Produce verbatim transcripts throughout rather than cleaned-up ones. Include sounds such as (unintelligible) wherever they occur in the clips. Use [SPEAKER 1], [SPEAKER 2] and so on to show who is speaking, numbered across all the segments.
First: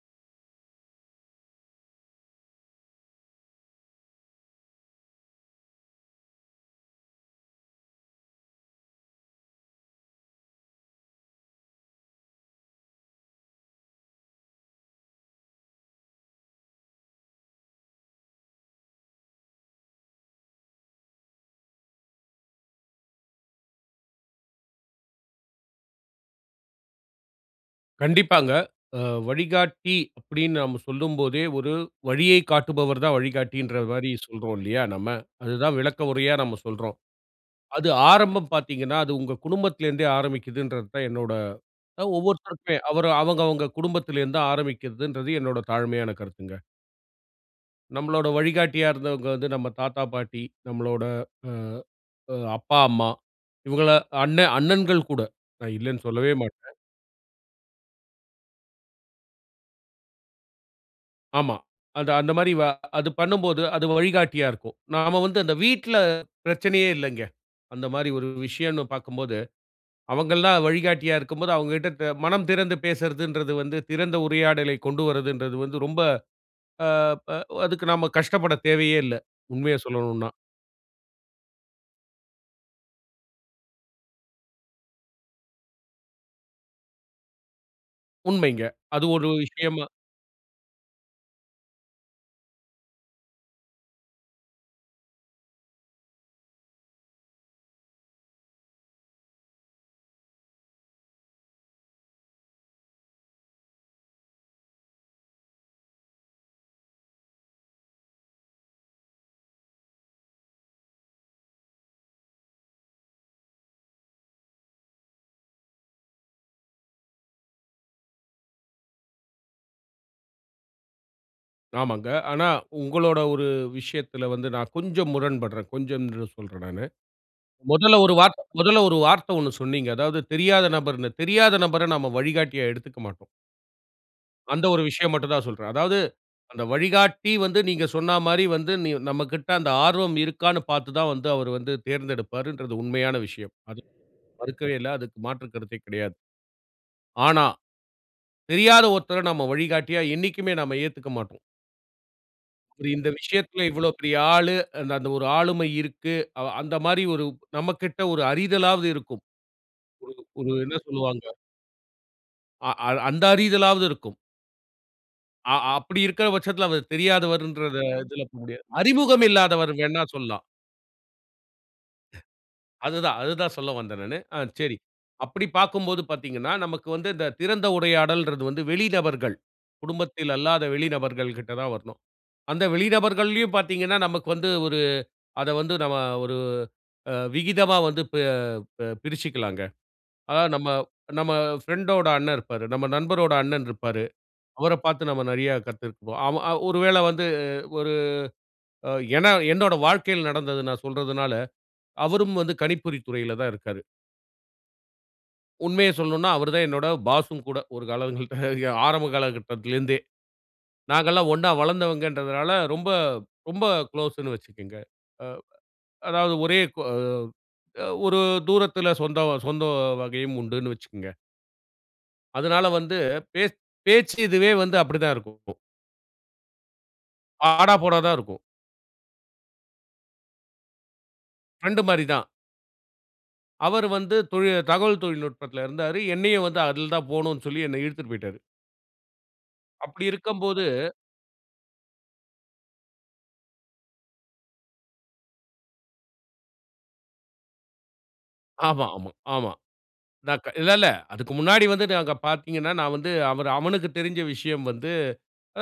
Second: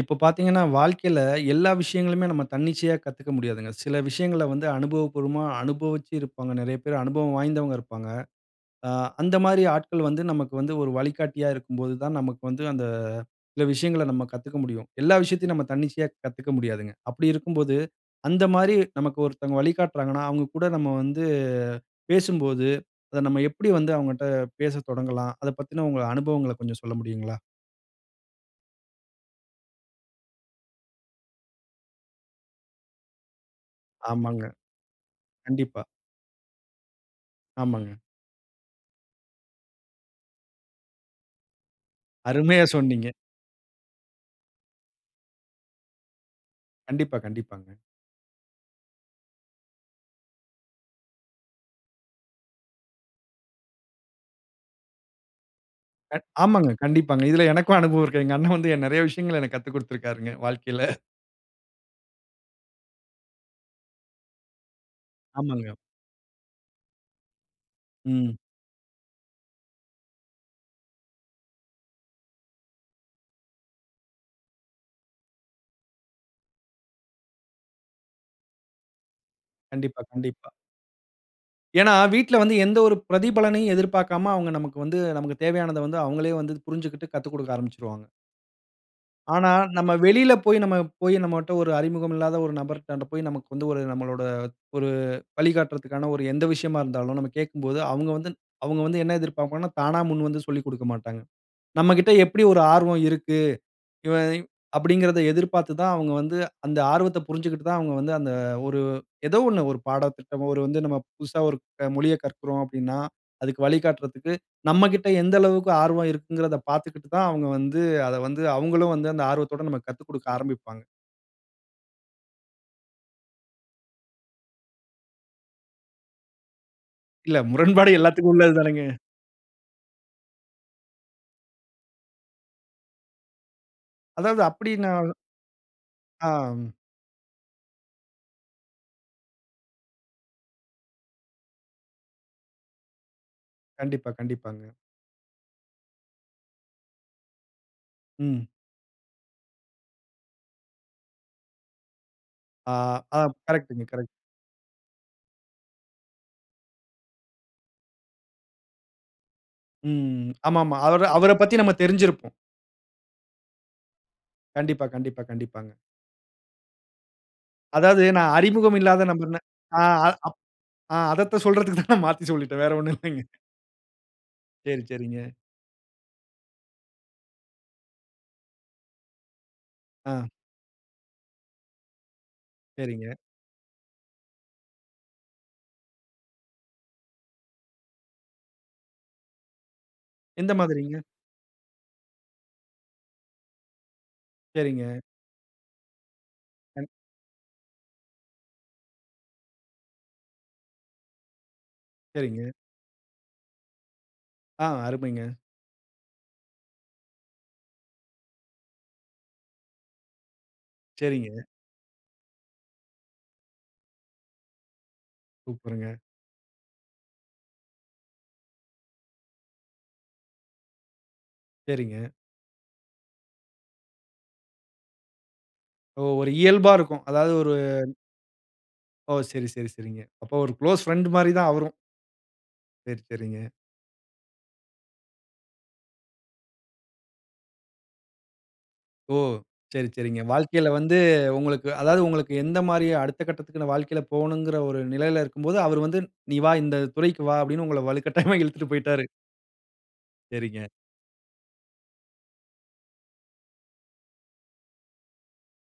[SPEAKER 1] இப்ப பார்த்தீங்கனா, வாழ்க்கையில எல்லா விஷயங்களுமே நம்ம தன்னிச்சையா கத்துக்க முடியாதுங்க. சில விஷயங்கள வந்து அனுபவ பூர்வமா அனுபவிச்சு இருப்பாங்க நெறைய பேர், அனுபவம் வாய்ந்தவங்க இருப்பாங்க. ஆ அந்த மாரி ஆட்கள் வந்து நமக்கு வந்து ஒரு வழிகாட்டியா இருக்கு போது தான், நமக்கு வந்து அந்த சில விஷயங்கள நம்ம கத்துக்க முடியும். எல்லா விஷயத்தையும் நம்ம தன்னிச்சையா கத்துக்க முடியாதுங்க. அப்படி இருக்கும் போது, அந்த மாரி நமக்கு ஒருத்தங்க வழிகாட்றாங்கன்னா, அவங்க கூட நம்ம வந்து பேசும்போது அத நம்ம எப்படி வந்து அவங்கட்ட பேச தொடங்கலாம்? அத பத்தின உங்க அனுபவங்கள கொஞ்ச சொல்ல முடியுங்களா?
[SPEAKER 2] கண்டிப்பாங்க. அ "வழிகாட்டி" அப்படீன்னு நாம சொல்லும்போதே, ஒரு வழியைக் காட்டுபவர் தான் வழிகாட்டின்ற மாரி
[SPEAKER 1] ஆமாங்க.
[SPEAKER 2] சொல்றோம் இல்லையா நம்ம? அதுதான்
[SPEAKER 1] கண்டிப்பா.
[SPEAKER 2] விளக்க உரையா நாம சொல்றோம். அது
[SPEAKER 1] ஆமாங்க.
[SPEAKER 2] ஆரம்பம் பார்த்தீங்கன்னா, அது உங்க குடும்பத்திலேருந்தே ஆரம்பிக்குதுன்றது தான் என்னோட அ
[SPEAKER 1] அருமையா
[SPEAKER 2] ஒவ்வொருத்தருக்கு
[SPEAKER 1] சொன்னீங்க.
[SPEAKER 2] அவரு அவங்கவங்க குடும்பத்திலேருந்து ஆரம்பிக்கிறதுன்றது என்னோட தாழ்மையான கருத்துங்க.
[SPEAKER 1] கண்டிப்பா, கண்டிப்பாங்க.
[SPEAKER 2] நம்மளோட வழிகாட்டியா இருந்தவங்க வந்து நம்ம தாத்தா- பாட்டி, நம்மளோட அ இப்ப, அப்பா- அம்மா இவங்கள அண்ணன் அண்ணன்கள் கூட. நா இல்லைன்னு
[SPEAKER 1] அ
[SPEAKER 2] சொல்லவே
[SPEAKER 1] ஆமாங்க,
[SPEAKER 2] மாட்டேன்.
[SPEAKER 1] கண்டிப்பாங்க. இதுல எனக்கும் அனுபவம் இருக்குதுங்க. எங்க அண்ணன் வந்து அ நெறைய விஷயங்கள எனக்கு கத்துக் குடுத்திருக்கிறாருங்க வாழ்க்கையில. (chuckles)
[SPEAKER 2] ஆமா, அது அந்த மாரி வ அது பண்ணும்போது, அது வழிகாட்டியா இருக்கும். நாம வந்து அந்த
[SPEAKER 1] ஆமாங்க.
[SPEAKER 2] வீட்ல பிரச்சனையே இல்லங்க. அந்த மாரி ஒரு
[SPEAKER 1] ம்.
[SPEAKER 2] விஷயன்னு பார்க்கும்போது, அவுங்கல்லாம் வழிகாட்டியா இருக்கும்போது அவுங்ககிட்ட பே மனம் திறந்து பேசுறதுன்றது வந்து திறந்த உரையாடலைக் கொண்டு வர்றதுன்றது வந்து ரொம்ப ஆ, ப அதுக்கு நம்ம கஷ்டப்படத் தேவையே இல்ல. உண்மைய
[SPEAKER 1] கண்டிப்பா,
[SPEAKER 2] சொல்லணுன்னா.
[SPEAKER 1] கண்டிப்பா. ஏன்னா, வீட்ல வந்து எந்த ஒரு பிரதிபலனையும் எதிர்பார்க்காம, அவுங்க நமக்கு வந்து நமக்கு தேவையானத வந்து அவுங்களே வந்து புரிஞ்சுக்கிட்டு, கத்துக்கொடுக்க ஆரம்பிச்சிருவாங்க.
[SPEAKER 2] உண்மைங்க. அது ஒரு
[SPEAKER 1] ஆனா,
[SPEAKER 2] விஷயமா!
[SPEAKER 1] நம்ம வெளியில போய் நம்ம போய் நம்மகிட்ட ஒரு அறிமுகம் இல்லாத ஒரு நபர்ட்டான்ட் போய் நமக்கு வந்து ஒரு நம்மளோட ஒரு வழிகாட்டுறக்கான ஒரு எந்த விஷயமா இருந்தாலும், நம்ம கேட்கும்போது அவுங்க வந்து அவங்க வந்து என்ன எதிர்ப்ப்பாங்கன்னா, தானா முன்வந்து சொல்லிக் கொடுக்க மாட்டாங்க. நம்மக்கிட்ட எப்பிடி ஒரு ஆர்வம் இருக்கு. இவன் அப்பிடிங்கிறத எதிர்பார்த்து தான் அவுங்க வந்து அந்த ஆர்வத்த புரிஞ்சுக்கிட்டு தான், அவுங்க வந்து அந்த ஒரு ஏதோ ஒன்னு ஒரு பாடத்திட்டமோ, ஒரு வந்து நம்ம புதுசா ஒரு மொழியக் கற்கிறோம் அப்பிடின்னா, அதுக்கு வழிகாட்டுறதுக்கு நம்மக்கிட்ட எந்த அளவுக்கு ஆர்வம் இருக்குங்கிறத பார்த்துக்கிட்டு தான் அவுங்க வந்து அத வந்து அவுங்களும் வந்து அந்த ஆர்வத்தோட நமக்கு கத்துக்கொடுக்க ஆரம்பிப்பாங்க.
[SPEAKER 2] ஆமாங்க. ஆனா, உங்களோட ஒரு விஷயத்துல வந்து நான் கொஞ்சம் முரண்படுறேன். கொஞ்சம்ன்னு சொல்றேன் நானு.
[SPEAKER 1] இல்ல, முரண்பாடு
[SPEAKER 2] முதல்ல ஒரு
[SPEAKER 1] எல்லாத்துக்கும்
[SPEAKER 2] வார்த்தை,
[SPEAKER 1] உள்ளது தானங்க.
[SPEAKER 2] முதல்ல ஒரு வார்த்தை ஒன்னு சொன்னீங்க. அதாவது தெரியாத நபர்ன்னு "தெரியாத நபர நாம வழிகாட்டியா எடுத்துக்க மாட்டோம்."
[SPEAKER 1] அதாவது
[SPEAKER 2] அந்த ஒரு
[SPEAKER 1] அப்படின்னா
[SPEAKER 2] விஷயம் மட்டும் தான் சொல்றேன். அதாவது, அந்த
[SPEAKER 1] ஆ,
[SPEAKER 2] வழிகாட்டி வந்து நீங்க சொன்ன மாரி வந்து, நி நம்மகிட்ட அந்த ஆர்வம் இருக்கான்னு பார்த்து தான் வந்து, அவரு வந்து தேர்ந்தெடுப்பாருன்றது உண்மையான விஷயம். அது
[SPEAKER 1] கண்டிப்பா, கண்டிப்பாங்க.
[SPEAKER 2] மறுக்கவே இல்ல. அதற்கு மாற்று கருத்தே கிடையாது. ஆனா,
[SPEAKER 1] ம்.
[SPEAKER 2] தெரியாத ஒருத்தரை நாம வழிகாட்டியா என்னைக்குமே நாம ஏத்துக்க மாட்டோம்.
[SPEAKER 1] ஆ,
[SPEAKER 2] இந்த
[SPEAKER 1] ஆம்.
[SPEAKER 2] விஷயத்துல
[SPEAKER 1] கரெக்ட்டுங்க,
[SPEAKER 2] "இவ்வளோ
[SPEAKER 1] கரெக்ட்டுங்க.
[SPEAKER 2] பெரிய ஆளு, அந்த ஒரு ஆளுமை இருக்கு" அவ அந்த மாதிரி ஒரு நம்மகிட்ட ஒரு அறிதலாவது இருக்கும்.
[SPEAKER 1] ம்.
[SPEAKER 2] ஒரு
[SPEAKER 1] ஆமா,
[SPEAKER 2] ஒரு
[SPEAKER 1] ஆமா.
[SPEAKER 2] என்ன
[SPEAKER 1] அவரு
[SPEAKER 2] சொல்லுவாங்க
[SPEAKER 1] அவரைப் பத்தி நம்ம தெரிஞ்சிருப்போம்.
[SPEAKER 2] அ அ அந்த அறிதலாவது இருக்கும்.
[SPEAKER 1] கண்டிப்பா, கண்டிப்பா,
[SPEAKER 2] அ
[SPEAKER 1] கண்டிப்பாங்க.
[SPEAKER 2] அப்படி இருக்குற பட்சத்துல அவ தெரியாதவர்ன்றத
[SPEAKER 1] அதாவது
[SPEAKER 2] இதுல
[SPEAKER 1] நான்
[SPEAKER 2] போக முடியாது.
[SPEAKER 1] அறிமுகம் இல்லாத
[SPEAKER 2] "அறிமுகம்
[SPEAKER 1] நபர்னு
[SPEAKER 2] இல்லாதவர்"
[SPEAKER 1] அ
[SPEAKER 2] வேணா
[SPEAKER 1] அப்
[SPEAKER 2] சொல்லலாம்.
[SPEAKER 1] அ அதத்த சொல்றதுக்கு தான் நான் மாத்தி சொல்லிட்டேன். வேற ஒன்னும்
[SPEAKER 2] அதுதான்,
[SPEAKER 1] இல்லங்க.
[SPEAKER 2] அதுதான் சொல்ல வந்தேன் நானு. ஆ சரி.
[SPEAKER 1] சேரி, சேரிங்க.
[SPEAKER 2] அப்படி பார்க்கும்போது பார்த்தீங்கன்னா, நமக்கு வந்து இந்த திறந்த உடையாடல்ங்கறது வந்து வெளிநபர்கள்,
[SPEAKER 1] ஆ.
[SPEAKER 2] குடும்பத்தில் அல்லாத வெளி நபர்கள் கிட்ட தான் வரணும். அந்த
[SPEAKER 1] சேரிங்க.
[SPEAKER 2] வெளிநபர்கள்லயும் பார்த்தீங்கன்னா, நமக்கு வந்து ஒரு அதை வந்து நம்ம ஒரு அ விகிதமா வந்து பெ பெ பிரிச்சுக்கலாங்க. அதாவது,
[SPEAKER 1] எந்த
[SPEAKER 2] நம்ம
[SPEAKER 1] மாதிரிங்க?
[SPEAKER 2] நம்ம பிரெண்டோட அண்ணன் இருப்பாரு. நம்ம நண்பரோட அண்ணன் இருப்பாரு. அவரைப்
[SPEAKER 1] சேரிங்க.
[SPEAKER 2] பார்த்து நம்ம நிறைய கத்திருக்கோம். ஒரு
[SPEAKER 1] கண்
[SPEAKER 2] வேளை வந்து ஒரு அ ஏன்னா என்னோட வாழ்க்கையில நடந்தது நான் சொல்றதுனால, அவரும்
[SPEAKER 1] சரிங்க.
[SPEAKER 2] வந்து கணிப்பொறித் துறையில தான் இருக்காரு.
[SPEAKER 1] ஆ அருமைங்க.
[SPEAKER 2] உண்மைய சொல்லனும்ன்னா, அவரு தான் என்னோட பாஸும் கூட. ஒரு காலங்கள்ட்ட ய ஆரம்ப காலகட்டத்துலருந்தே. நாங்கல்லாம்
[SPEAKER 1] சரிங்க.
[SPEAKER 2] ஒண்ணா வளர்ந்தவங்கன்றதுனால, ரொம்ப ரொம்ப குளோஸுன்னு வச்சுக்கங்க. அ
[SPEAKER 1] சூப்பருங்க.
[SPEAKER 2] அதாவது ஒரே கு அ அ ஒரு தூரத்துல சொந்தம் சொந்த வகையும் உண்டுன்னு வச்சுக்கங்க.
[SPEAKER 1] சரிங்க.
[SPEAKER 2] அதனால வந்து, பேச் பேச்சு இதுவே வந்து அப்படி தான் இருக்கும்.
[SPEAKER 1] ஓ! ஒரு இயல்பா இருக்கும். அதாவது ஒரு
[SPEAKER 2] ஆடா, போடா தான் இருக்கும்.
[SPEAKER 1] ஓ! சரி சரி சரிங்க. அப்போ ஒரு குளோஸ் ஃபிரெண்டு மாரி தான் அவரும்.
[SPEAKER 2] ஃபிரெண்டு மாரிதான்.
[SPEAKER 1] சரி சரிங்க.
[SPEAKER 2] அவரு வந்து தொழி தகவல் தொழில்நுட்பத்துல இருந்தாரு. என்னையும் வந்து அதுல தான் போகணும்ன்னு சொல்லி, என்னை இழுத்துட்டு போயிட்டாரு.
[SPEAKER 1] ஓ! சரி
[SPEAKER 2] அப்படி
[SPEAKER 1] சரிங்க.
[SPEAKER 2] இருக்கும்போது
[SPEAKER 1] வாழ்க்கைல வந்து உங்களுக்கு அதாவது உங்களுக்கு எந்த மாரி அடுத்த கட்டத்துக்குன்னு வாழ்க்கைல போகணும்ங்கிற ஒரு நிலைல இருக்கும்போது, அவரு வந்து, "நீ வா. இந்த துறைக்கு வா" அப்படீன்னு உங்கள வலுக்கட்டாயமா இழுத்துட்டு
[SPEAKER 2] ஆமா
[SPEAKER 1] போய்ட்டாரு.
[SPEAKER 2] ஆமா ஆமா. ந க
[SPEAKER 1] சரிங்க.
[SPEAKER 2] இல்லல்ல, அதுக்கு முன்னாடி வந்து நாங்க பார்த்தீங்கன்னா, நான் வந்து அவரு அவனுக்கு தெரிஞ்ச விஷயம் வந்து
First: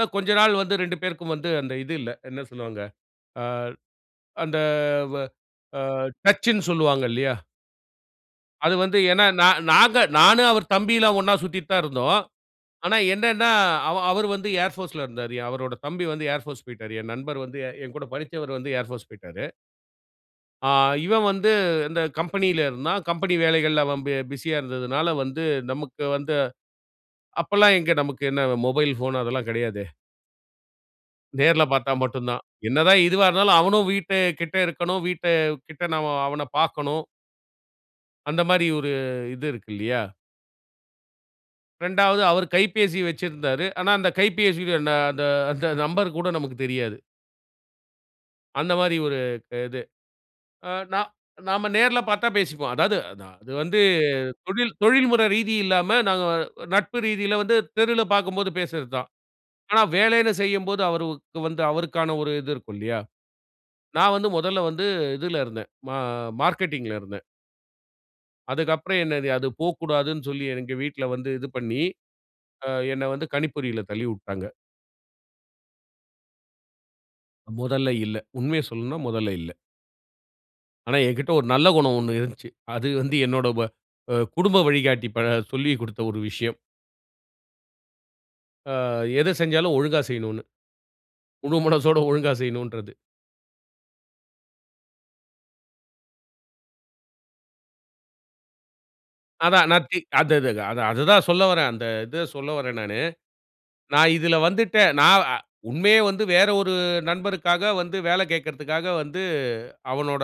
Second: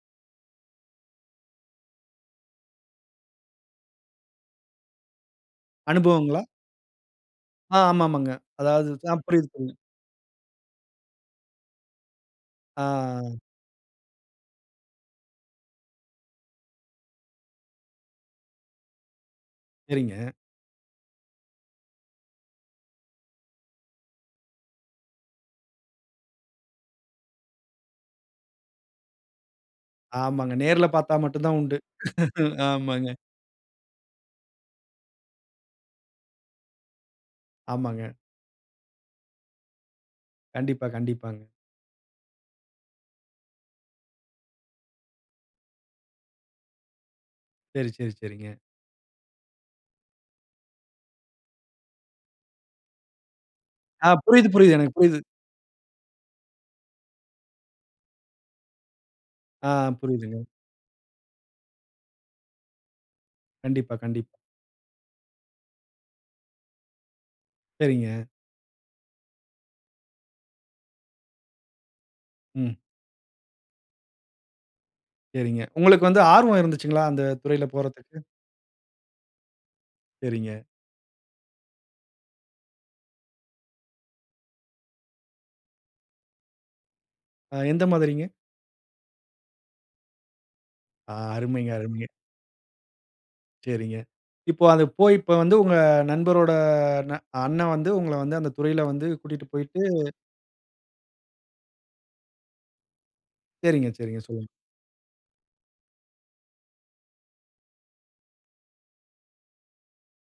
[SPEAKER 2] அ கொஞ்ச நாள் வந்து ரெண்டு பேருக்கும் வந்து அந்த இது இல்ல. என்ன சொல்லுவாங்க? ஆ, அந்த வ அ
[SPEAKER 1] அனுபவங்களா?
[SPEAKER 2] டச்சுன்னு சொல்லுவாங்க இல்லையா?
[SPEAKER 1] ஆ ஆமா ஆமாங்க.
[SPEAKER 2] அது
[SPEAKER 1] அதாவது,
[SPEAKER 2] வந்து
[SPEAKER 1] ஆ
[SPEAKER 2] ஏன்னா, நா
[SPEAKER 1] புரியுது புரியுது.
[SPEAKER 2] நாங்க நானும் அவர் தம்பிலாம் ஒண்ணா சுத்திட்டு தான் இருந்தோம். ஆனா,
[SPEAKER 1] ஆ.
[SPEAKER 2] என்னன்னா அவ அவரு வந்து ஏர் போர்ஸ்ல இருந்தாரு. அவரோட தம்பி வந்து ஏர் போர்ஸ் போய்ட்டாரு. என் நண்பர் வந்து என்கூட படிச்சவரு வந்து ஏர் போர்ஸ் போய்ட்டாரு.
[SPEAKER 1] சரிங்க.
[SPEAKER 2] ஆ. இவன் வந்து இந்த கம்பெனில இருந்தான். கம்பெனி வேலைகள்ல அவன் பி பிசியா இருந்ததுனால வந்து, நமக்கு வந்து அப்பெல்லாம் எங்க நமக்கு என்ன, மொபைல் ஃபோன் அதெல்லாம் கெடையாதே.
[SPEAKER 1] ஆமாங்க. நேர்ல பார்த்தா மட்டும் தான்
[SPEAKER 2] நேர்ல
[SPEAKER 1] உண்டு.
[SPEAKER 2] பார்த்தா மட்டுந்தான்.
[SPEAKER 1] (laughs)
[SPEAKER 2] என்னதான்
[SPEAKER 1] ஆமாங்க.
[SPEAKER 2] இதுவா இருந்தாலும், அவனும் வீட்டு கிட்ட இருக்கணும். வீட்டு கிட்ட நா அவன பார்க்கணும்.
[SPEAKER 1] ஆமாங்க.
[SPEAKER 2] அந்த மாரி ஒரு இது இருக்கு இல்லையா?
[SPEAKER 1] கண்டிப்பா, கண்டிப்பாங்க.
[SPEAKER 2] ரெண்டாவது அவரு கைபேசி வச்சிருந்தாரு. ஆனா, அந்த கைபேசி அந்த அந்த அந்த நம்பர் கூட நமக்கு தெரியாது.
[SPEAKER 1] சரி, சரி, சரிங்க.
[SPEAKER 2] அந்த மாரி ஒரு க இது. ஆ நா நாம நேர்ல பார்த்தா பேசிக்குவோம். அதாவது, அது அது வந்து
[SPEAKER 1] அ புரியுது,
[SPEAKER 2] தொழில்
[SPEAKER 1] புரியுது. எனக்கு புரியுது.
[SPEAKER 2] தொழில்முறை ரீதி இல்லாம, நாங்க நட்பு ரீதியில வந்து தெருவில பாக்கும்போது பேசுறது தான்.
[SPEAKER 1] ஆ
[SPEAKER 2] ஆனா வேலைன்னு
[SPEAKER 1] புரியுதுங்க.
[SPEAKER 2] செய்யும்போது, அவருக்கு வந்து அவருக்கான ஒரு இது இருக்கும் இல்லையா?
[SPEAKER 1] கண்டிப்பா,
[SPEAKER 2] நான் வந்து
[SPEAKER 1] கண்டிப்பா.
[SPEAKER 2] மொதல்ல வந்து இதுல இருந்தேன். மா மார்க்கெட்டிங்ல இருந்தேன்.
[SPEAKER 1] சரிங்க.
[SPEAKER 2] அதுக்கப்புறம் என்னது? அது போக்கூடாதுன்னு சொல்லி, எங்க வீட்ல வந்து இது பண்ணி, ஆ
[SPEAKER 1] ம்.
[SPEAKER 2] என்ன வந்து கணிப்பொறியில தள்ளி வுட்டாங்க.
[SPEAKER 1] சரிங்க. உங்களுக்கு வந்து ஆர்வம் இருந்துச்சுங்களா? அந்த துறையில
[SPEAKER 2] மொதல்ல
[SPEAKER 1] போறதுக்கு?
[SPEAKER 2] இல்ல. உண்மைய சொல்லணும்னா மொதல்ல இல்ல.
[SPEAKER 1] சரிங்க.
[SPEAKER 2] ஆனா, என்கிட்ட ஒரு நல்ல குணம் ஒண்ணு இருந்துச்சு. அது வந்து என்னோட வ அ குடும்ப வழிகாட்டி ப சொல்லி குடுத்த ஒரு விஷயம்.
[SPEAKER 1] ஆ. எந்த மாதிரிங்க?
[SPEAKER 2] ஆ. எது செஞ்சாலும் ஒழுங்கா செய்யணும்ன்னு.
[SPEAKER 1] ஆ
[SPEAKER 2] முழு
[SPEAKER 1] அருமைங்க!
[SPEAKER 2] மனசோட
[SPEAKER 1] அருமைங்க!
[SPEAKER 2] ஒழுங்கா செய்யணுன்றது.
[SPEAKER 1] சரிங்க. இப்போ அது போய், இப்ப வந்து உங்க நண்பரோட ந அண்ணன் வந்து உங்கள வந்து, அந்த துறையில வந்து கூட்டிட்டு
[SPEAKER 2] அதான்.
[SPEAKER 1] போய்ட்டு
[SPEAKER 2] நான் தி அந்தது அது அது அது தான் சொல்ல வர்றேன். அந்த இத சொல்ல வர்றேன் நானு.
[SPEAKER 1] சரிங்க,
[SPEAKER 2] நான்
[SPEAKER 1] சரிங்க.
[SPEAKER 2] இதுல
[SPEAKER 1] சொல்லுங்க.
[SPEAKER 2] வந்துட்டு நான் அ உண்மையே வந்து வேற ஒரு நண்பருக்காக வந்து வேலை கேட்கறதுக்காக வந்து, அவனோட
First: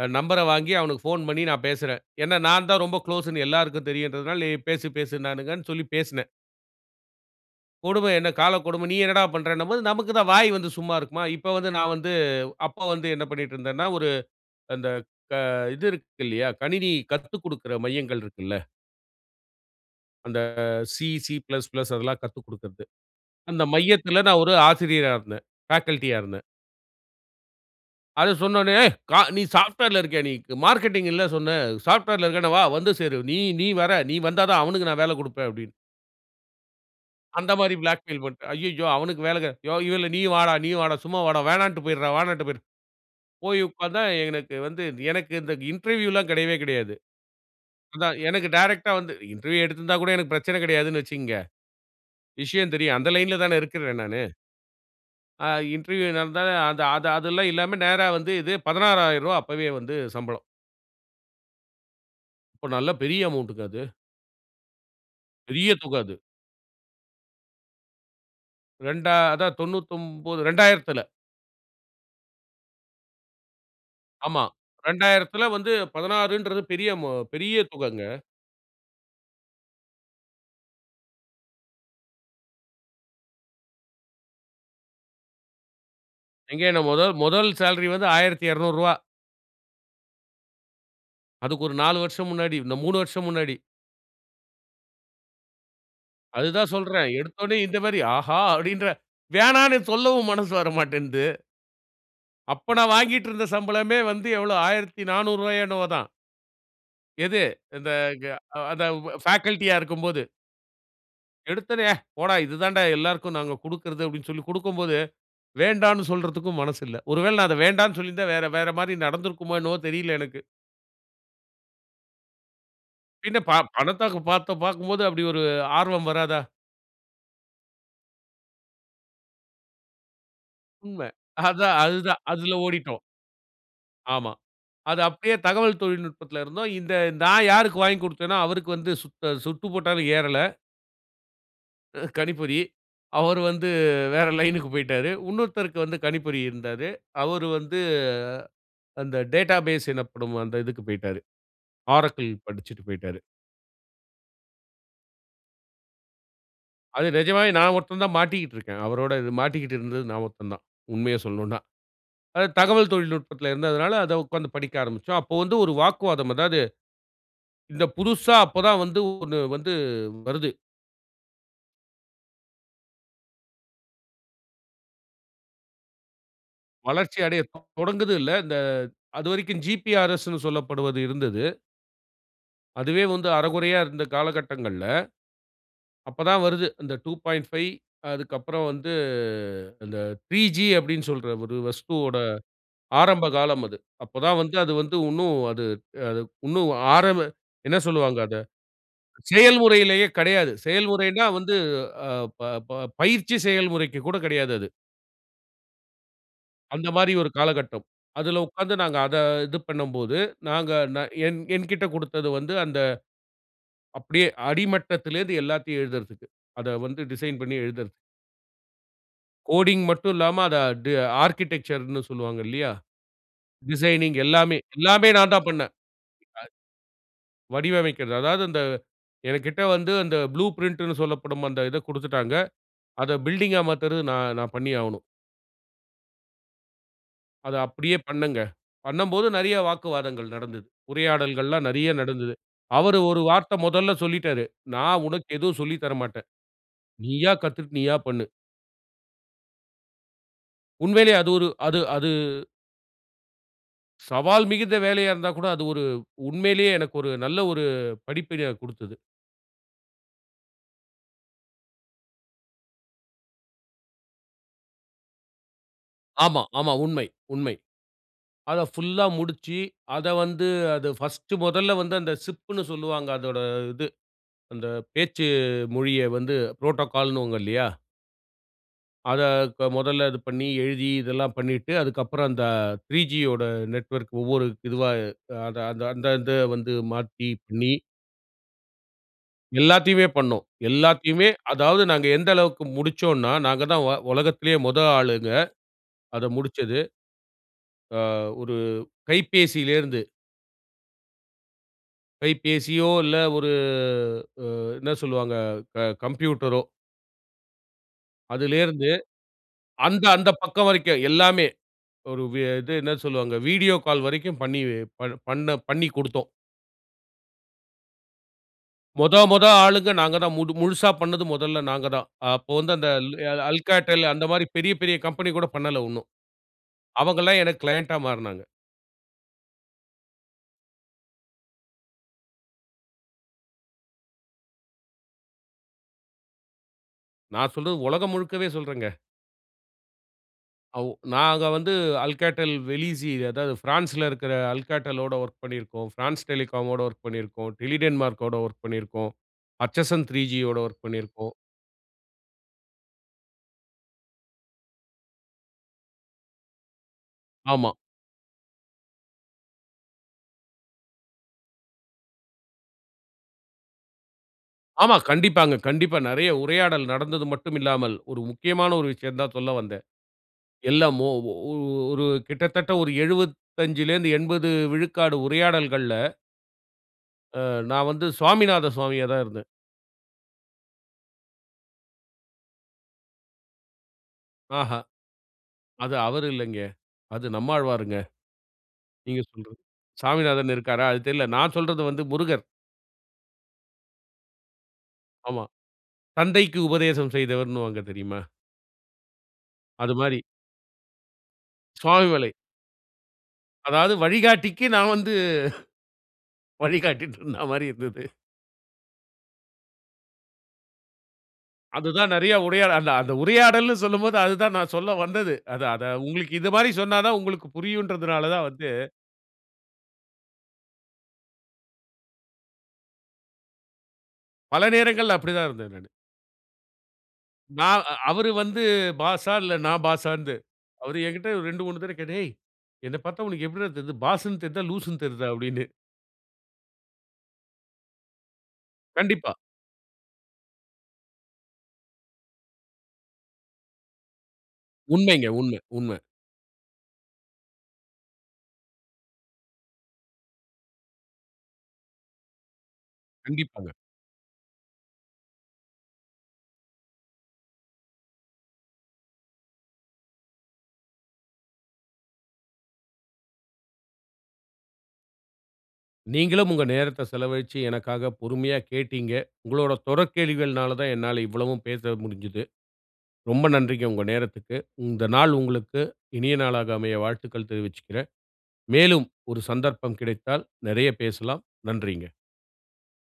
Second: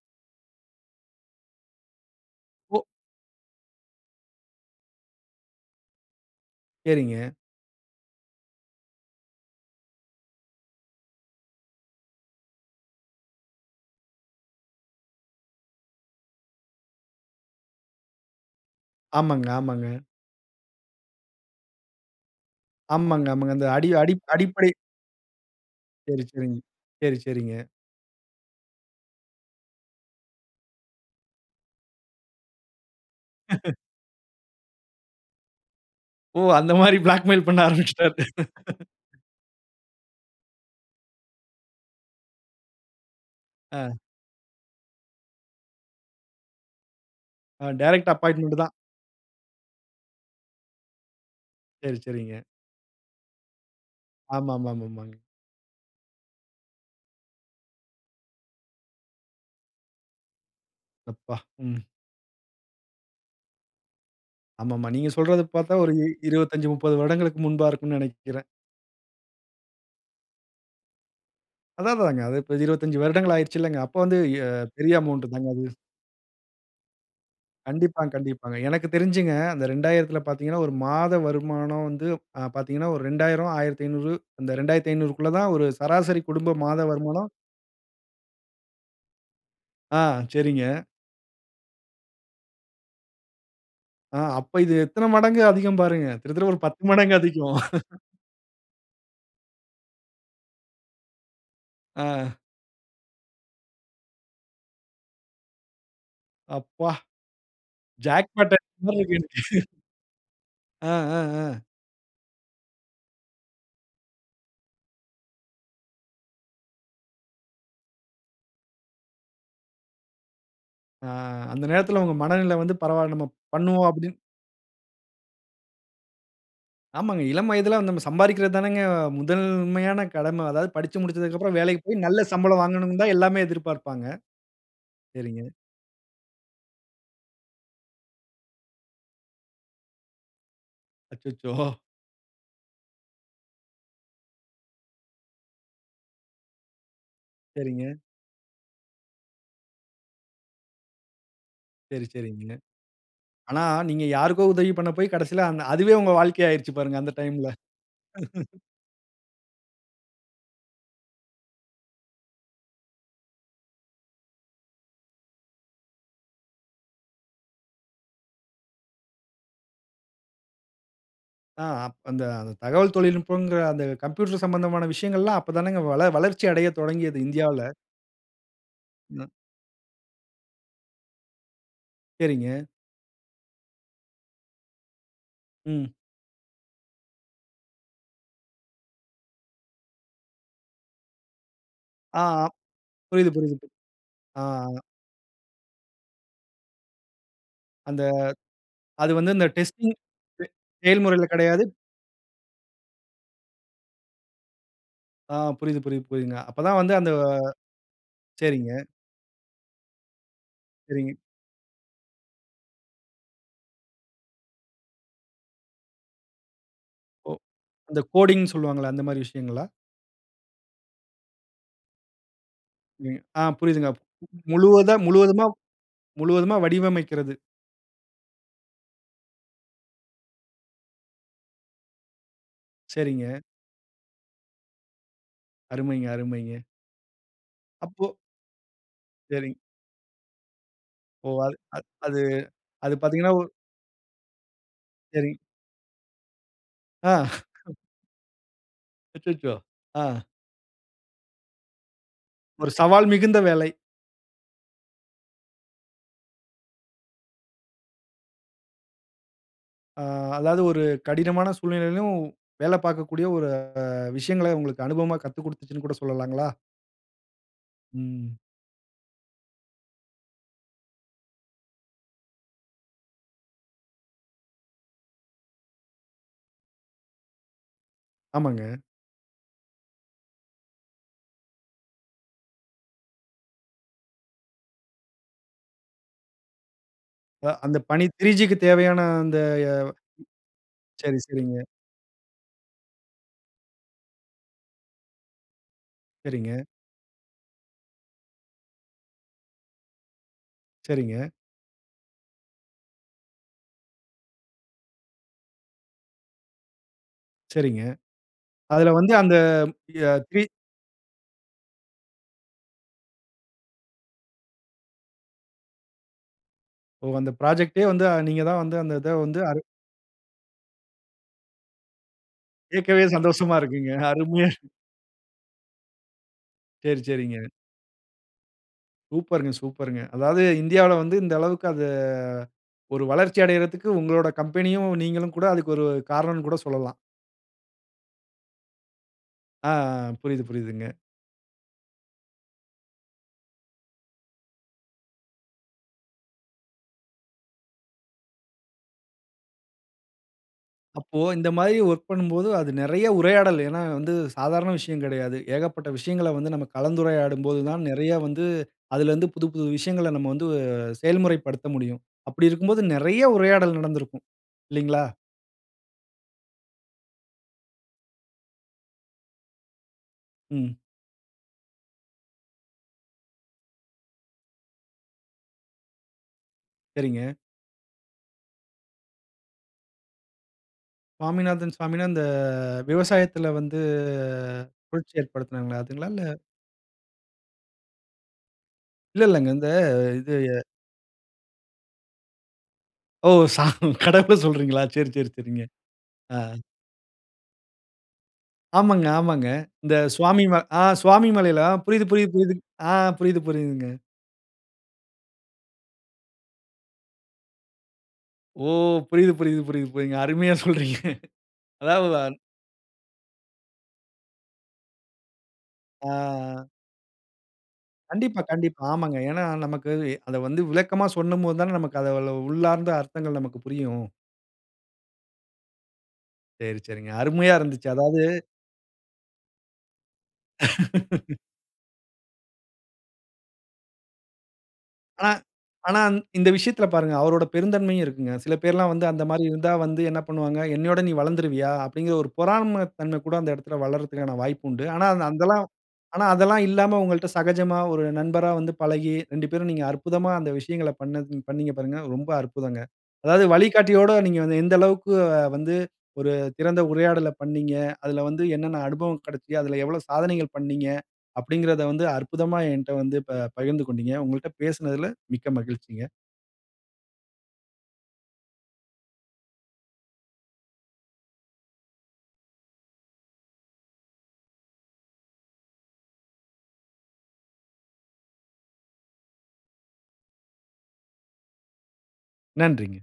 [SPEAKER 2] அ நம்பர வாங்கி அவனுக்கு ஃபோன் பண்ணி நான் பேசுறேன். ஏன்னா, நான்
[SPEAKER 1] ஓ!
[SPEAKER 2] தான் ரொம்ப குளோஸ்ன்னு எல்லாருக்கும் தெரியுன்றதனால, நீ பேசு, பேசுனுன்னாங்கன்னு சொல்லி பேசுனேன்.
[SPEAKER 1] சரிங்க.
[SPEAKER 2] கொடும என்ன காலக்கொடும? நீ என்னடா பண்றன்னும்போது, நமக்கு தான் வாய் வந்து சும்மா இருக்குமா? இப்ப வந்து நான் வந்து அப்ப வந்து என்ன பண்ணீட்டுருந்தேன்னா, ஒரு அந்த க இது இருக்கு இல்லையா? கணினி கத்துக் குடுக்குற மையங்கள் இருக்குல்ல?
[SPEAKER 1] ஆமாங்க. ஆமாங்க.
[SPEAKER 2] அந்த சி, சி பிளஸ் பிளஸ் அதெல்லாம் கத்து குடுக்கறது.
[SPEAKER 1] ஆமாங்க. ஆமாங்க.
[SPEAKER 2] அந்த
[SPEAKER 1] அந்த அடி
[SPEAKER 2] மையத்துல
[SPEAKER 1] அடிப்
[SPEAKER 2] நான் ஒரு
[SPEAKER 1] அடிப்படை
[SPEAKER 2] ஆசிரியரா இருந்தேன். ஃபேகல்டியா
[SPEAKER 1] சரி,
[SPEAKER 2] இருந்தேன்.
[SPEAKER 1] சரிங்க. சரி, சரிங்க.
[SPEAKER 2] அதை சொன்னவுடனே. "ஏய்! க நீ சாஃப்ட்வேர்ல இருக்கியா நீ? மார்க்கெட்டிங் இல்ல சொன்ன, சாஃப்ட்வேர்ல இருக்கன்னா வா. வந்து சேரு. நீ நீ
[SPEAKER 1] (chuckles)
[SPEAKER 2] வர. நீ வந்தா தான், அவனுக்கு நான் வேலை குடுப்பேன்." அப்படீன்னு.
[SPEAKER 1] ஓ! அந்த மாரி பிளாக்மெயில்
[SPEAKER 2] அந்த
[SPEAKER 1] பண்ண
[SPEAKER 2] மாரி
[SPEAKER 1] ஆரம்பிச்சுட்டாரு.
[SPEAKER 2] பிளாக்மெயில் பண்ட்டேன். அய்யயோ!
[SPEAKER 1] (chuckles)
[SPEAKER 2] அவனுக்கு வேலை கெ "யோ இல்ல நீயும் வாடா நீயும் வாடா, சும்மா வாடா. வேணான்ட்டு போயிருடா வேணான்ட்டு போயிரு". போய்
[SPEAKER 1] அ.
[SPEAKER 2] உட்கார்ந்தா எனக்கு வந்து எனக்கு இந்த இன்டர்வியூலாம் கிடையவே கிடையாது.
[SPEAKER 1] அ டைரக்ட்டு
[SPEAKER 2] அதான், எனக்கு
[SPEAKER 1] அப்பாயின்ட்மென்ட்டு தான்.
[SPEAKER 2] டைரக்ட்டா வந்து இன்டர்வியூ எடுத்திருந்தா கூட எனக்கு பிரச்சனை கிடையாதுன்னு வச்சிக்கங்க.
[SPEAKER 1] சரி சரிங்க.
[SPEAKER 2] விஷயம் தெரியும். அந்த லைன்ல தான இருக்குறேன் நானு.
[SPEAKER 1] ஆமா ஆமா ஆமாங்க.
[SPEAKER 2] அ இன்டர்வியூ இல்லாமதான் அது அது அதெல்லாம் இல்லாம நேரா வந்து இது, பதினாராயிரம் ரூவா அப்பவே வந்து சம்பளம்.
[SPEAKER 1] எப்பா! ம்.
[SPEAKER 2] அப்போ நல்ல பெரிய அமௌண்ட்டுங்க அது.
[SPEAKER 1] ஆமாமா. நீங்க சொல்றத
[SPEAKER 2] பெரிய
[SPEAKER 1] பார்த்தா ஒரு
[SPEAKER 2] தொகை அது.
[SPEAKER 1] இருவத்தஞ்சு, முப்பது வருடங்களுக்கு முன்பா இருக்கும்ன்னு நினைக்கிறேன்.
[SPEAKER 2] ரெண்டா அதா தொண்ணூத்தொம்போது, ரெண்டாயிரத்துல.
[SPEAKER 1] அதான் அதாங்க. அது இப்ப இருவத்தஞ்சு வருடங்கள் ஆயிடுச்சில்லங்க? அப்போ வந்து
[SPEAKER 2] ஆமா.
[SPEAKER 1] எ பெரிய அமௌண்ட்டு
[SPEAKER 2] ரெண்டாயிரத்துல
[SPEAKER 1] தாங்க அது.
[SPEAKER 2] வந்து பதினாறுன்றது பெரிய அமௌ பெரிய தொகைங்க.
[SPEAKER 1] கண்டிப்பாங், கண்டிப்பாங்க. எனக்கு தெரிஞ்சிங்க, அந்த ரெண்டாயிரத்துல பார்த்தீங்கன்னா, ஒரு மாத வருமானம் வந்து, அ பார்த்தீங்கன்னா, ஒரு ரெண்டாயிரம், ஆயிரத்தைநூறு, அந்த ரெண்டாயிரத்தைநூறுக்குள்ள தான் ஒரு சராசரி குடும்ப
[SPEAKER 2] எங்க
[SPEAKER 1] மாத
[SPEAKER 2] என்ன மொதல்
[SPEAKER 1] வருமானம்.
[SPEAKER 2] மொதல் சேலரி வந்து ஆயிரத்தி எரநூறுவா.
[SPEAKER 1] ஆ, சரிங்க.
[SPEAKER 2] அதுக்கு ஒரு நாலு வருஷம் முன்னாடி (unintelligible) மூணு வருஷம் முன்னாடி.
[SPEAKER 1] ஆ, அப்போ இது எத்தன மடங்கு அதிகம் பாருங்க! கிட்டத்தட்ட ஒரு
[SPEAKER 2] அதுதான்
[SPEAKER 1] பத்து
[SPEAKER 2] சொல்றேன்.
[SPEAKER 1] மடங்கு அதிகம்.
[SPEAKER 2] எடுத்தோனே இந்த
[SPEAKER 1] (chuckles)
[SPEAKER 2] மாரி "ஆஹா!" அப்படின்றேன். வேணான்னு சொல்லவும் மனசு வரமாட்டேன்து.
[SPEAKER 1] ஆ.
[SPEAKER 2] அப்ப நான் வாங்கிட்டு இருந்த சம்பளமே வந்து எவ்ளோ ஆயிரத்தி நானூறு ரூவாயோ என்னமோ தான்.
[SPEAKER 1] அப்பா!
[SPEAKER 2] எது இந்த க
[SPEAKER 1] ஜாக் பட்டன்
[SPEAKER 2] அத
[SPEAKER 1] மாரி
[SPEAKER 2] வ
[SPEAKER 1] இருக்கு எனக்கு
[SPEAKER 2] பேகல்டியா இருக்கும்போது.
[SPEAKER 1] (chuckles) ஆ ஆ ஆ.
[SPEAKER 2] எடுத்தோனே "அ போடா! இது தான்டா எல்லாருக்கு நாங்க குடுக்கிறது" அப்டினு சொல்லி குடுக்குபோது, வேண்டானு சொல்றதுக்கும் மனசில்ல. ஒருவேள நான் அத வேண்டானு சொல்லியிருந்தா வேற வேற மாரி நடந்திருக்குமோ என்னவோ தெரியல எனக்கு.
[SPEAKER 1] ஆ. அந்த நேரத்தில உங்க மனநில வந்து பரவாயில்ல! நம்ம
[SPEAKER 2] பின்ன ப
[SPEAKER 1] பண்ணுவோ அப்டினு
[SPEAKER 2] பணத்தாக்கு பணத பாக்கு பார்க்குபோது அப்டி ஒரு ஆர்வம் வராதா?
[SPEAKER 1] ஆமாங்க. இளம் வயதில நம்ம சம்பாதிக்கிறது தானங்க முதல்மையான கடம. அதாவது படிச்சு
[SPEAKER 2] உண்ம.
[SPEAKER 1] முடிச்சதுக்கப்புறம்
[SPEAKER 2] அதா,
[SPEAKER 1] வேலைக்கு போய்
[SPEAKER 2] அதுதா
[SPEAKER 1] நல்ல
[SPEAKER 2] அதுல
[SPEAKER 1] சம்பளம்
[SPEAKER 2] ஓடிட்டோம்.
[SPEAKER 1] வாங்கணுனு தான் எல்லாமே எதிர்பார்ப்பாங்க.
[SPEAKER 2] ஆமா. அது அப்டியே
[SPEAKER 1] சரிங்க.
[SPEAKER 2] தகவல் தொழில்நுட்பத்துல இருந்தோம். இந்த நான் யாருக்கு வாங்கிக் குடுத்தனோ அவருக்கு வந்து சுத்த சுட்டு போட்டாலும் ஏறல.
[SPEAKER 1] அச்சச்சோ! (chuckles)
[SPEAKER 2] அ கணிப்பொறி. அவர் வந்து வேற லைனுக்கு போய்ட்டாரு. இன்னொருத்தருக்கு வந்து கணிப்பொறி இருந்தாரு. அவரு வந்து
[SPEAKER 1] சரிங்க.
[SPEAKER 2] அந்த டேட்டாபேஸ் எனப்படும் அந்த இதுக்கு போய்ட்டாரு.
[SPEAKER 1] சரி
[SPEAKER 2] Oracle
[SPEAKER 1] சரிங்க.
[SPEAKER 2] படிச்சுட்டு போயிட்டாரு.
[SPEAKER 1] ஆனா நீங்க யாருக்கோ உதவி பண்ண போய் கடசில அந் அதுவே உங்க வாழ்க்கையாயிருச்சு பாருங்க
[SPEAKER 2] அது
[SPEAKER 1] அந்த டைம்ல.
[SPEAKER 2] நிஜமாவே நான் ஒருத்தன் தான்
[SPEAKER 1] (laughs)
[SPEAKER 2] மாட்டிட்டுருக்கேன். அவரோட இது மாட்டிக்கிட்டு இருந்தது நான் ஒருத்தன் தான். உண்மைய சொல்லனுனா. அதாவது தகவல் தொழில்நுட்பத்துல இருந்ததனால அத உட்காந்து படிக்க ஆரம்பிச்சோம். அப்போ வந்து ஒரு வாக்குவாதம் அதாவது, இந்த புதுசா அப்ப தான் வந்து ஒண்ணு வந்து வருது.
[SPEAKER 1] ஆ அப் அந்த தகவல் தொழில்நுட்பங்கிற அந்த கம்ப்யூட்டர் சம்மந்தமான விஷயங்கள் எல்லாம் அப்ப தானங்க வள-வளர்ச்சி அடையத்
[SPEAKER 2] வளர்ச்சி
[SPEAKER 1] தொடங்கியது இந்தியாவுல.
[SPEAKER 2] அடையட்டும். தொடங்குது இல்ல. இந்த
[SPEAKER 1] ம்.
[SPEAKER 2] அதுவரைக்கும் ஜிபிஆர்எஸ்ன்னு சொல்லப்படுவது இருந்தது.
[SPEAKER 1] சரிங்க.
[SPEAKER 2] அதுவே வந்து அரகுறையா இருந்த காலகட்டங்கள்ல.
[SPEAKER 1] ம்.
[SPEAKER 2] அப்ப தான் வருது. அந்த டூ பாயிண்ட் ஃபை அதுக்கு அப்பறம் வந்து அந்த த்ரீ ஜீ அப்டின்னு சொல்ற ஒரு வஸ்துவோட
[SPEAKER 1] அ, ஆம்.
[SPEAKER 2] ஆரம்ப
[SPEAKER 1] புரியிது புரியிது
[SPEAKER 2] காலம்
[SPEAKER 1] புரியிது.
[SPEAKER 2] அது. அப்ப தான்
[SPEAKER 1] ஆ,
[SPEAKER 2] வந்து அது
[SPEAKER 1] அ.
[SPEAKER 2] வந்து இன்னும் அது அது இன்னும் ஆரம்ப என்ன
[SPEAKER 1] அந்த
[SPEAKER 2] சொல்வாங்க அத.
[SPEAKER 1] அது வந்து இந்த டெஸ்டிங்
[SPEAKER 2] செயல்முறையிலேயே
[SPEAKER 1] செ
[SPEAKER 2] கிடையாது.
[SPEAKER 1] செயல்முறையில
[SPEAKER 2] செயல்முறையின்னா வந்து
[SPEAKER 1] கடையாது.
[SPEAKER 2] அ, ப ப பயிற்சி செயல்முறைக்கு கூட கிடையாது அது.
[SPEAKER 1] ஆ புரியிது புரியிது புரியிதுங்க. அப்ப தான் வந்து அந்த.
[SPEAKER 2] அந்தமாரி ஒரு காலகட்டம். அதுல
[SPEAKER 1] சரிங்க.
[SPEAKER 2] உட்கார்ந்து நாங்க அத இது பண்ணும்போது, நாங்க
[SPEAKER 1] சரிங்க.
[SPEAKER 2] என் என்கிட்ட குடுத்தது வந்து அந்த அப்டியே அடிமட்டத்திலிருந்து எல்லாத்தையும் எழுதுறதுக்கு. அத வந்து
[SPEAKER 1] ஒ!
[SPEAKER 2] டிசைன் பண்ணி எழுதுறதுக்கு.
[SPEAKER 1] அந்த கோடிங்ணு சொல்வாங்கள்ல, அந்த மாதிரி விஷயங்களா?
[SPEAKER 2] கோடிங் மட்டும் இல்லாம அத ஆர்க்கிடெக்சர்ன்னு சொல்லுவாங்க இல்லயா,
[SPEAKER 1] ம். ஆ புரியிதுங்க ப்
[SPEAKER 2] டிசைனிங் எல்லாமே,
[SPEAKER 1] முழுவதா
[SPEAKER 2] எல்லாமே நான்
[SPEAKER 1] முழுவதுமா
[SPEAKER 2] தான் பண்ணேன். அ
[SPEAKER 1] முழுவதுமா வடிவமைக்கிறது.
[SPEAKER 2] வடிவமைக்கிறது. அதாவது அந்த என்கிட்ட வந்து, அந்த ப்ளூ பிரிண்ட்ணு சொல்லப்படும் அந்த இத குடுத்துட்டாங்க. அத
[SPEAKER 1] சரிங்க.
[SPEAKER 2] பில்டிங்கா மாத்துறது நான் நான் பண்ணியே ஆவணும்
[SPEAKER 1] அருமைங்க அருமைங்க.
[SPEAKER 2] அத அப்பிடியே
[SPEAKER 1] அப்போ,
[SPEAKER 2] பண்ணுங்க. பண்ணம்போது நிறைய
[SPEAKER 1] சரிங்
[SPEAKER 2] வாக்குவாதங்கள் நடந்தது.
[SPEAKER 1] ஓ! அது
[SPEAKER 2] உரையாடல்கள்லாம்
[SPEAKER 1] அது
[SPEAKER 2] நிறைய
[SPEAKER 1] அது,
[SPEAKER 2] நடந்தது.
[SPEAKER 1] அது
[SPEAKER 2] அவர் ஒரு
[SPEAKER 1] பார்த்தீங்கன்னா, ஒ
[SPEAKER 2] வார்த்தை முதல்ல சொல்லிட்டாரு. நான் உனக்கு
[SPEAKER 1] சரி.
[SPEAKER 2] எதுவும் சொல்லி தரமாட்டேன்.
[SPEAKER 1] ஆ
[SPEAKER 2] நீயா
[SPEAKER 1] (chuckles)
[SPEAKER 2] கத்துக்கிட்டு நீயா பண்ணு.
[SPEAKER 1] அச்சச்சோ! அ.
[SPEAKER 2] உண்மையிலயே அது ஒரு அது அது.
[SPEAKER 1] ஒரு சவால் மிகுந்த வேலை.
[SPEAKER 2] சவால் மிகுந்த வேலையா இருந்தாக்கூட, அது ஒரு, உண்மையிலயே எனக்கு ஒரு நல்ல ஒரு படிப்பினைய கொடுத்தது.
[SPEAKER 1] ஆ அதாவது ஒரு கடினமான சூழ்நிலையிலும் வேல பார்க்கக்கூடிய ஒரு அ விஷயங்கள உங்களுக்கு அனுபவமா கத்துக் கொடுத்துச்சுன்னு கூட
[SPEAKER 2] ஆமா
[SPEAKER 1] சொல்லலாங்களா?
[SPEAKER 2] ஆமா. உண்மை உண்மை.
[SPEAKER 1] ம்.
[SPEAKER 2] அத ஃபுல்லா முடிச்சி, அத வந்து அத ஃபர்ஸ்ட் முதல்ல வந்து, அந்த சிப்ன்னு சொல்லுவாங்க. அதோட இது. அந்த பேச்சு மொழிய வந்து புரோட்டோகால் னுவாங்க இல்லயா?
[SPEAKER 1] ஆமாங்க.
[SPEAKER 2] அத இப்ப முதல்ல இது பண்ணி எழுதி இதெல்லாம் பண்ணிட்டு, அதுக்கப்பறம் அந்த த்ரீ ஜி யோட நெட்வொர்க் ஒவ்வொரு இதுவா அத அத அந்த, இந்த வந்து மாத்தி
[SPEAKER 1] அ,
[SPEAKER 2] பண்ணி.
[SPEAKER 1] அந்த பணி த்ரீ ஜி க்கு தேவையான, அ,
[SPEAKER 2] எல்லாத்தையுமே பண்ணோம்.
[SPEAKER 1] சரி
[SPEAKER 2] எல்லாத்தையுமே
[SPEAKER 1] சரிங்க.
[SPEAKER 2] அதாவது நாங்க எந்த அளவுக்கு முடிச்சோன்னா, நாங்க தான் வ உலகத்திலயே முதல் ஆளுங்க. அத
[SPEAKER 1] சரிங்க.
[SPEAKER 2] முடிச்சது. அ, ஒரு கைப்பேசிலருந்து.
[SPEAKER 1] சரிங்க.
[SPEAKER 2] கைப்பேசியோ இல்ல ஒரு அ அ என்ன சொல்வாங்க அ கம்ப்யூட்டரோ
[SPEAKER 1] சரிங்க.
[SPEAKER 2] அதிலேருந்து
[SPEAKER 1] அதில வந்து அந்த
[SPEAKER 2] அந்த
[SPEAKER 1] யா
[SPEAKER 2] அந்த
[SPEAKER 1] தி
[SPEAKER 2] பக்கம் வரைக்கும், எல்லாமே, ஒரு இது என்ன சொல்வாங்க. வீடியோ கால் வரைக்கும் பண்ணி பண் பண்ணி குடுத்தோம்.
[SPEAKER 1] ஓ அந்த புராஜெக்டே வந்து நீங்க தான் வந்து அந்த இத
[SPEAKER 2] மொத
[SPEAKER 1] வந்து.
[SPEAKER 2] மொத
[SPEAKER 1] அரே
[SPEAKER 2] ஆளுங்க நாங்க தான். முது முழுசா பண்ணது மொதல்ல நாங்க தான். அப்போ வந்து அந்த
[SPEAKER 1] கேக்கவே
[SPEAKER 2] ல்
[SPEAKER 1] சந்தோஷமா இருக்குங்க.
[SPEAKER 2] Alcatel அந்த மாரி
[SPEAKER 1] அருமையா
[SPEAKER 2] பெரிய பெரிய கம்பெனி கூட பண்ணல உன்னும்.
[SPEAKER 1] சரி,
[SPEAKER 2] அவங்கலாம்
[SPEAKER 1] சரிங்க.
[SPEAKER 2] எனக்கு கிளையன்ட்டா மாறுனாங்க.
[SPEAKER 1] சூப்பர்ங்க சூப்பர்ங்க. அதாவது இந்தியாவுல வந்து இந்த அளவுக்கு அது ஒரு வளர்ச்சி அடையறதுக்கு உங்களோட கம்பெனியும் நீங்களும் கூட அதுக்கு ஒரு காரணனுன்னு கூட சொல்லலாம்.
[SPEAKER 2] நான் சொல்றது உலகம் முழுக்கவே சொல்றேங்க.
[SPEAKER 1] ஆ ஆ. புரியுது, புரியுதுங்க.
[SPEAKER 2] அவ் நாங்க வந்து Alcatel velizy, அதாவது பிரான்ஸ்ல இருக்கிற Alcatel லோட வொர்க் பண்ணிருக்கோம். பிரான்ஸ் Telecom மோட வொர்க் பண்ணிருக்கோம். Tele denmark கோட வொர்க் பண்ணிருக்கோம். பர்ச்சசன் த்ரீ ஜி யோட வொர்க்
[SPEAKER 1] அப்போ
[SPEAKER 2] பண்ணிருக்கோம்.
[SPEAKER 1] இந்த மாரி வொர்க் பண்ணும்போது அது நிறைய உரையாடல். ஏன்னா வந்து சாதாரண விஷயம் கிடையாது. ஏகப்பட்ட விஷயங்கள வந்து நம்ம கலந்துரையாடும்போது
[SPEAKER 2] ஆமா.
[SPEAKER 1] தான், நிறைய வந்து அதிலருந்து புது புது விஷயங்கள நம்ம வந்து செயல்முறைப்படுத்த முடியும். அப்படி இருக்கும்போது நிறைய உரையாடல் நடந்திருக்கும்.
[SPEAKER 2] ஆமா
[SPEAKER 1] இல்லைங்களா?
[SPEAKER 2] கண்டிப்பாங்க, கண்டிப்பா நிறைய உரையாடல் நடந்தது மட்டுமில்லாமல் ஒரு முக்கியமான ஒரு விஷயந்தான் சொல்ல வந்தேன்.
[SPEAKER 1] ம்.
[SPEAKER 2] எல்லா மோ ஒரு கிட்டத்தட்ட ஒரு எழுபதஞ்சுலேருந்து எண்பது விழுக்காடு உரையாடல்கள்ல
[SPEAKER 1] சரிங்க.
[SPEAKER 2] அ நான் வந்து சுவாமிநாத சுவாமியா தான் இருந்தேன்.
[SPEAKER 1] சுவாமிநாதன் சுவாமின்னா, இந்த விவசாயத்தில வந்து
[SPEAKER 2] ஆஹா,
[SPEAKER 1] புரட்சி ஏற்படுத்தினாங்களே,
[SPEAKER 2] அது
[SPEAKER 1] அதுங்களா இல்ல
[SPEAKER 2] அவரு இல்லங்க. அது நம்மாழ்வாருங்க. நீங்க
[SPEAKER 1] இல்ல, இல்லங்க.
[SPEAKER 2] சொல்றது.
[SPEAKER 1] இந்த இது
[SPEAKER 2] சாமிநாதன் இருக்காரா? அது தெர்ல. நான் சொல்றது வந்து முருகர்.
[SPEAKER 1] ஓ! சாமி! கடவுள சொல்றீங்களா! சரி, சரி,
[SPEAKER 2] ஆமா.
[SPEAKER 1] சரிங்க. அ.
[SPEAKER 2] தந்தைக்கு உபதேசம் செய்தவர்ன்னுவாங்க தெரியுமா?
[SPEAKER 1] ஆமாங்க, ஆமாங்க.
[SPEAKER 2] அது
[SPEAKER 1] இந்த
[SPEAKER 2] மாரி.
[SPEAKER 1] சுவாமி ம அ சுவாமி மலையில. அ புரியுது, புரியுது,
[SPEAKER 2] சுவாமிமலை.
[SPEAKER 1] புரியுது. அ புரியுது, புரியுதுங்க.
[SPEAKER 2] அதாவது வழிகாட்டிக்கு நான் வந்து வழிகாட்டிட்டுன்னு சொன்ன மாரி இருந்தது.
[SPEAKER 1] ஓ! புரியுது, புரியுது, புரியுது, புரியுதுங்க. அருமையா சொல்றீங்க. அதாவது
[SPEAKER 2] அதுதான் நெறைய
[SPEAKER 1] (unintelligible)
[SPEAKER 2] உடையாட, அந்த அந்த உரையாடல்ன்னு சொல்லும்போது, அதுதான் நான் சொல்ல வந்தது. அது அத உங்களுக்கு இது
[SPEAKER 1] ஆ.
[SPEAKER 2] மாரி சொன்னா தான், உங்களுக்கு புரியுன்றதுனால
[SPEAKER 1] கண்டிப்பா,
[SPEAKER 2] தான் வந்து
[SPEAKER 1] கண்டிப்பா. ஆமாங்க. ஏன்னா நமக்கு அது அத வந்து விளக்கமா சொன்னும் போது தான நமக்கு அதவள்ள உள்ளார்ந்த அர்த்தங்கள் நமக்கு புரியும்.
[SPEAKER 2] பல நேரங்கள்ல அப்படி தான் இருந்தேன் நானு.
[SPEAKER 1] சரி, சரிங்க. அருமையா
[SPEAKER 2] நா
[SPEAKER 1] இருந்துச்சு.
[SPEAKER 2] அ
[SPEAKER 1] அதாவது
[SPEAKER 2] அவர் வந்து பாஸ்ஸா, இல்ல நான் பாஸ்ஸாந்து. அவர் என்கிட்ட
[SPEAKER 1] (laughs)
[SPEAKER 2] ரெண்டு, மூணு தடவை கேட்டாரு, "ஏய்! என்னைப் பார்த்தா உனக்கு எப்படிரா தெரியுது? பாஸ்ன்னு தெரியுதா? லூஸ்ஸுன்னு தெரியுதா?"
[SPEAKER 1] ஆனா
[SPEAKER 2] அப்படீன்னு.
[SPEAKER 1] ஆனா, இந் இந்த விஷயத்தில பாருங்க அவரோட பெருந்தன்மையும் இருக்குங்க. சில பேர்லாம் வந்து அந்த
[SPEAKER 2] கண்டிப்பா.
[SPEAKER 1] மாரி இருந்தா வந்து என்ன பண்ணுவாங்க, "என்னையோட நீ வளர்ந்துருவியா?" அப்படீங்கிற ஒரு பொறாமை தன்மை கூட அந்த இடத்தில வளர்றதுக்கான வாய்ப்பு உண்டு. ஆனா, அந்
[SPEAKER 2] உண்மைங்க. உண்மை,
[SPEAKER 1] அந்தெல்லாம்
[SPEAKER 2] உண்மை.
[SPEAKER 1] ஆனா, அதெல்லாம் இல்லாம உங்கள்ட்ட சகஜமா ஒரு நண்பரா வந்து பழகி, ரெண்டு பேரும் நீங்க அற்புதமா அந்த விஷயங்களை பண்ணது பண்ணீங்க பாருங்க, ரொம்ப அற்புதங்க. அதாவது,
[SPEAKER 2] கண்டிப்பாங்க.
[SPEAKER 1] "வழிகாட்டியோட நீங்க வந்து, எந்த அளவுக்கு வந்து ஒரு திறந்த உரையாடல பண்ணீங்க, அதில வந்து என்னென்ன அனுபவம் கெடைச்சுது, அதில எவ்வளவு சாதனைகள் பண்ணினீங்க." அப்படீங்கிறதை வந்து அற்புதமா என்ட்ட வந்து ப பகிர்ந்து கொண்டீங்க. உங்கள்ட்ட பேசினதுல மிக்க மகிழ்ச்சிங்க.
[SPEAKER 2] நீங்களும் உங்க நேரத்த செலவழிச்சு, எனக்காக பொறுமையா கேட்டீங்க. உங்களோட தொடர் கேள்விகள்னால தான் என்னால இவ்வளவும் பேச முடிஞ்சுது. ரொம்ப நன்றிங்க உங்க நேரத்துக்கு. இந்த நாள் உங்களுக்கு இனிய நாளாக அமைய வாழ்த்துக்கள் தெரிவிச்சுக்கறேன். மேலும், ஒரு சந்தர்ப்பம் கிடைத்தால் நெறைய பேசலாம். நன்றிங்க.
[SPEAKER 1] நன்றிங்க.